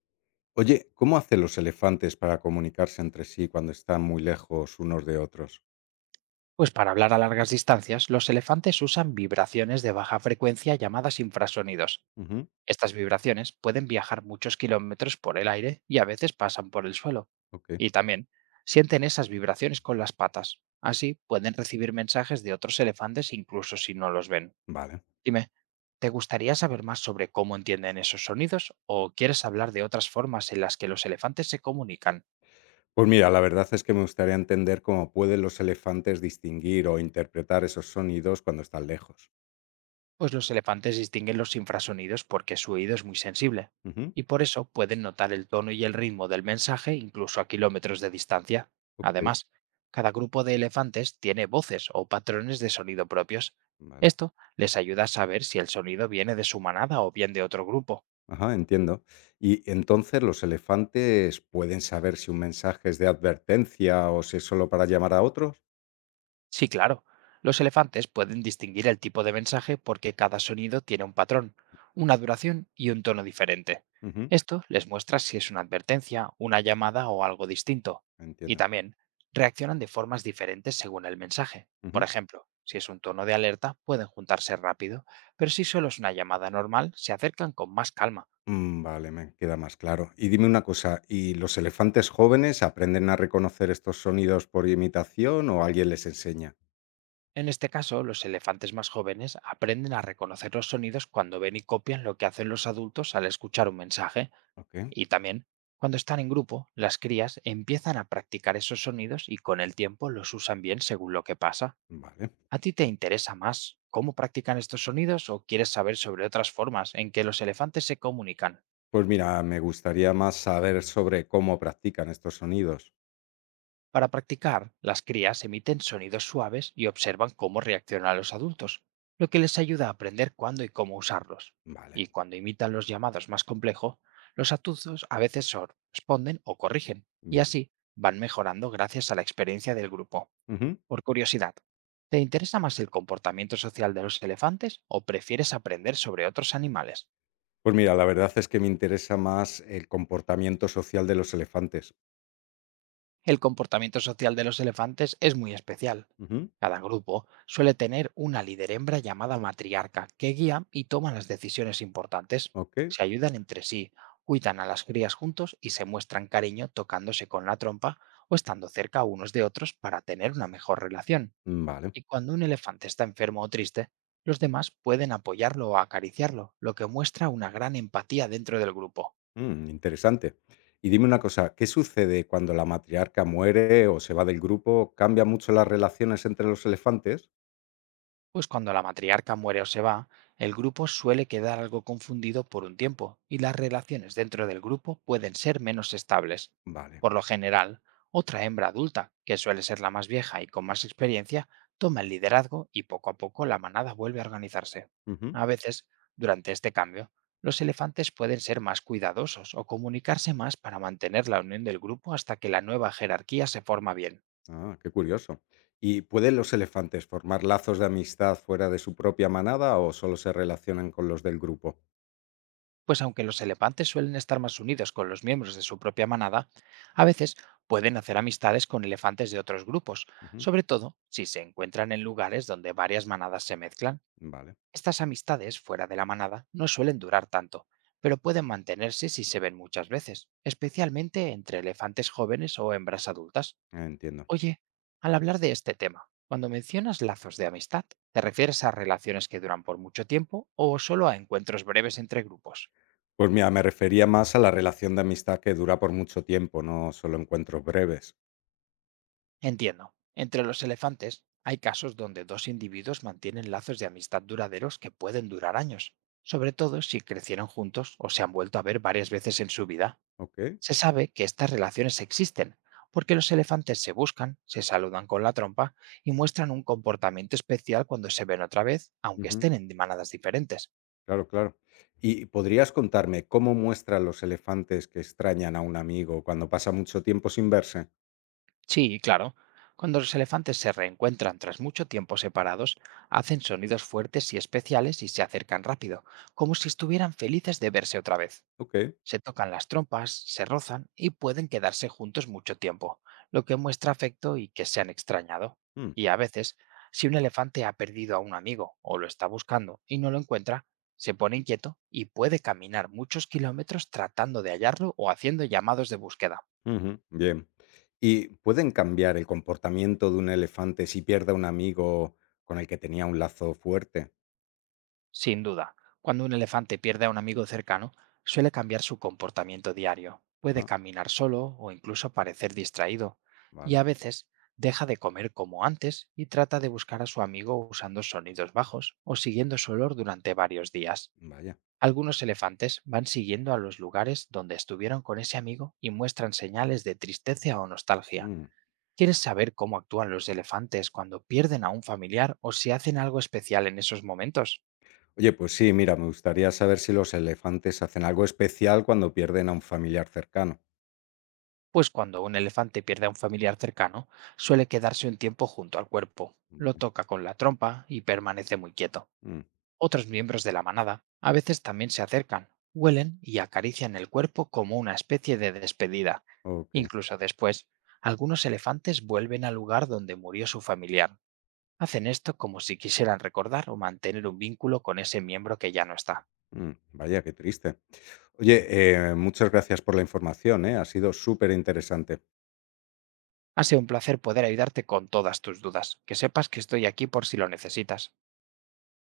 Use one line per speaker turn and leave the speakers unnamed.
Oye, ¿cómo hacen los elefantes para comunicarse entre sí cuando están muy lejos unos de otros?
Pues para hablar a largas distancias, los elefantes usan vibraciones de baja frecuencia llamadas infrasonidos.
Ujú,
Estas vibraciones pueden viajar muchos kilómetros por el aire y a veces pasan por el suelo.
ok,
Y también sienten esas vibraciones con las patas. Así pueden recibir mensajes de otros elefantes incluso si no los ven.
vale.
Dime, ¿te gustaría saber más sobre cómo entienden esos sonidos o quieres hablar de otras formas en las que los elefantes se comunican?
Pues mira, la verdad es que me gustaría entender cómo pueden los elefantes distinguir o interpretar esos sonidos cuando están lejos.
Pues los elefantes distinguen los infrasonidos porque su oído es muy sensible,
Ujú,
y por eso pueden notar el tono y el ritmo del mensaje incluso a kilómetros de distancia.
ok,
Además, cada grupo de elefantes tiene voces o patrones de sonido propios.
vale.
Esto les ayuda a saber si el sonido viene de su manada o bien de otro grupo.
Ajá, entiendo. Y entonces los elefantes pueden saber si un mensaje es de advertencia o si es solo para llamar a otros.
Sí, claro. Los elefantes pueden distinguir el tipo de mensaje porque cada sonido tiene un patrón, una duración y un tono diferente.
Ujú,
Esto les muestra si es una advertencia, una llamada o algo distinto. Y
entiendo.
también reaccionan de formas diferentes según el mensaje. Por ejemplo, si es un tono de alerta, pueden juntarse rápido, pero si solo es una llamada normal, se acercan con más calma.
Mm, vale, me queda más claro. Y dime una cosa, ¿y los elefantes jóvenes aprenden a reconocer estos sonidos por imitación o alguien les enseña?
En este caso, los elefantes más jóvenes aprenden a reconocer los sonidos cuando ven y copian lo que hacen los adultos al escuchar un mensaje.
Ok,
Y también, cuando están en grupo, las crías empiezan a practicar esos sonidos y con el tiempo los usan bien según lo que pasa.
vale.
¿A ti te interesa más cómo practican estos sonidos o quieres saber sobre otras formas en que los elefantes se comunican?
Pues mira, me gustaría más saber sobre cómo practican estos sonidos.
Para practicar, las crías emiten sonidos suaves y observan cómo reaccionan los adultos, lo que les ayuda a aprender cuándo y cómo usarlos.
Vale,
Y cuando imitan los llamados más complejos, los adultos a veces responden o corrigen, y
bien.
así van mejorando gracias a la experiencia del grupo.
Ujú.
Por curiosidad, ¿te interesa más el comportamiento social de los elefantes o prefieres aprender sobre otros animales?
Pues mira, la verdad es que me interesa más el comportamiento social de los elefantes.
El comportamiento social de los elefantes es muy especial.
Ujú,
Cada grupo suele tener una líder hembra llamada matriarca que guía y toma las decisiones importantes.
ok,
Se ayudan entre sí, cuidan a las crías juntos y se muestran cariño tocándose con la trompa o estando cerca unos de otros para tener una mejor relación.
vale.
Y cuando un elefante está enfermo o triste, los demás pueden apoyarlo o acariciarlo, lo que muestra una gran empatía dentro del grupo.
Mm, interesante. Y dime una cosa, ¿qué sucede cuando la matriarca muere o se va del grupo? ¿Cambia mucho las relaciones entre los elefantes?
Pues cuando la matriarca muere o se va, el grupo suele quedar algo confundido por un tiempo y las relaciones dentro del grupo pueden ser menos estables.
Vale.
Por lo general, otra hembra adulta, que suele ser la más vieja y con más experiencia, toma el liderazgo y poco a poco la manada vuelve a organizarse.
Ujú.
A veces, durante este cambio, los elefantes pueden ser más cuidadosos o comunicarse más para mantener la unión del grupo hasta que la nueva jerarquía se forma bien.
Ah, qué curioso. ¿Y pueden los elefantes formar lazos de amistad fuera de su propia manada o solo se relacionan con los del grupo?
Pues aunque los elefantes suelen estar más unidos con los miembros de su propia manada, a veces pueden hacer amistades con elefantes de otros grupos,
Ujú.
sobre todo si se encuentran en lugares donde varias manadas se mezclan.
Vale,
Estas amistades fuera de la manada no suelen durar tanto, pero pueden mantenerse si se ven muchas veces, especialmente entre elefantes jóvenes o hembras adultas.
entiendo.
Oye, al hablar de este tema, cuando mencionas lazos de amistad, ¿te refieres a relaciones que duran por mucho tiempo o solo a encuentros breves entre grupos?
Pues mira, me refería más a la relación de amistad que dura por mucho tiempo, no solo encuentros breves.
Entiendo. Entre los elefantes hay casos donde dos individuos mantienen lazos de amistad duraderos que pueden durar años, sobre todo si crecieron juntos o se han vuelto a ver varias veces en su vida.
Ok.
Se sabe que estas relaciones existen, porque los elefantes se buscan, se saludan con la trompa y muestran un comportamiento especial cuando se ven otra vez, aunque
Ujú.
estén en manadas diferentes.
Claro, claro. ¿Y podrías contarme cómo muestran los elefantes que extrañan a un amigo cuando pasa mucho tiempo sin verse?
Sí, claro. Cuando los elefantes se reencuentran tras mucho tiempo separados, hacen sonidos fuertes y especiales y se acercan rápido, como si estuvieran felices de verse otra vez.
Ok.
Se tocan las trompas, se rozan y pueden quedarse juntos mucho tiempo, lo que muestra afecto y que se han extrañado.
Mm,
Y a veces, si un elefante ha perdido a un amigo o lo está buscando y no lo encuentra, se pone inquieto y puede caminar muchos kilómetros tratando de hallarlo o haciendo llamados de búsqueda.
ujú, bien. ¿Y pueden cambiar el comportamiento de un elefante si pierde a un amigo con el que tenía un lazo fuerte?
Sin duda, cuando un elefante pierde a un amigo cercano, suele cambiar su comportamiento diario. Puede
Ajá,
caminar solo o incluso parecer distraído, y
vale.
a veces deja de comer como antes y trata de buscar a su amigo usando sonidos bajos o siguiendo su olor durante varios días.
Vaya.
Algunos elefantes van siguiendo a los lugares donde estuvieron con ese amigo y muestran señales de tristeza o nostalgia.
Mm.
¿Quieres saber cómo actúan los elefantes cuando pierden a un familiar o si hacen algo especial en esos momentos?
Oye, pues sí, mira, me gustaría saber si los elefantes hacen algo especial cuando pierden a un familiar cercano.
Pues cuando un elefante pierde a un familiar cercano, suele quedarse un tiempo junto al cuerpo, lo toca con la trompa y permanece muy quieto.
Mm,
Otros miembros de la manada a veces también se acercan, huelen y acarician el cuerpo como una especie de despedida.
ok.
Incluso después, algunos elefantes vuelven al lugar donde murió su familiar. Hacen esto como si quisieran recordar o mantener un vínculo con ese miembro que ya no está.
Mm, vaya, qué triste. Oye, muchas gracias por la información, ¿eh? Ha sido súper interesante.
Ha sido un placer poder ayudarte con todas tus dudas. Que sepas que estoy aquí por si lo necesitas.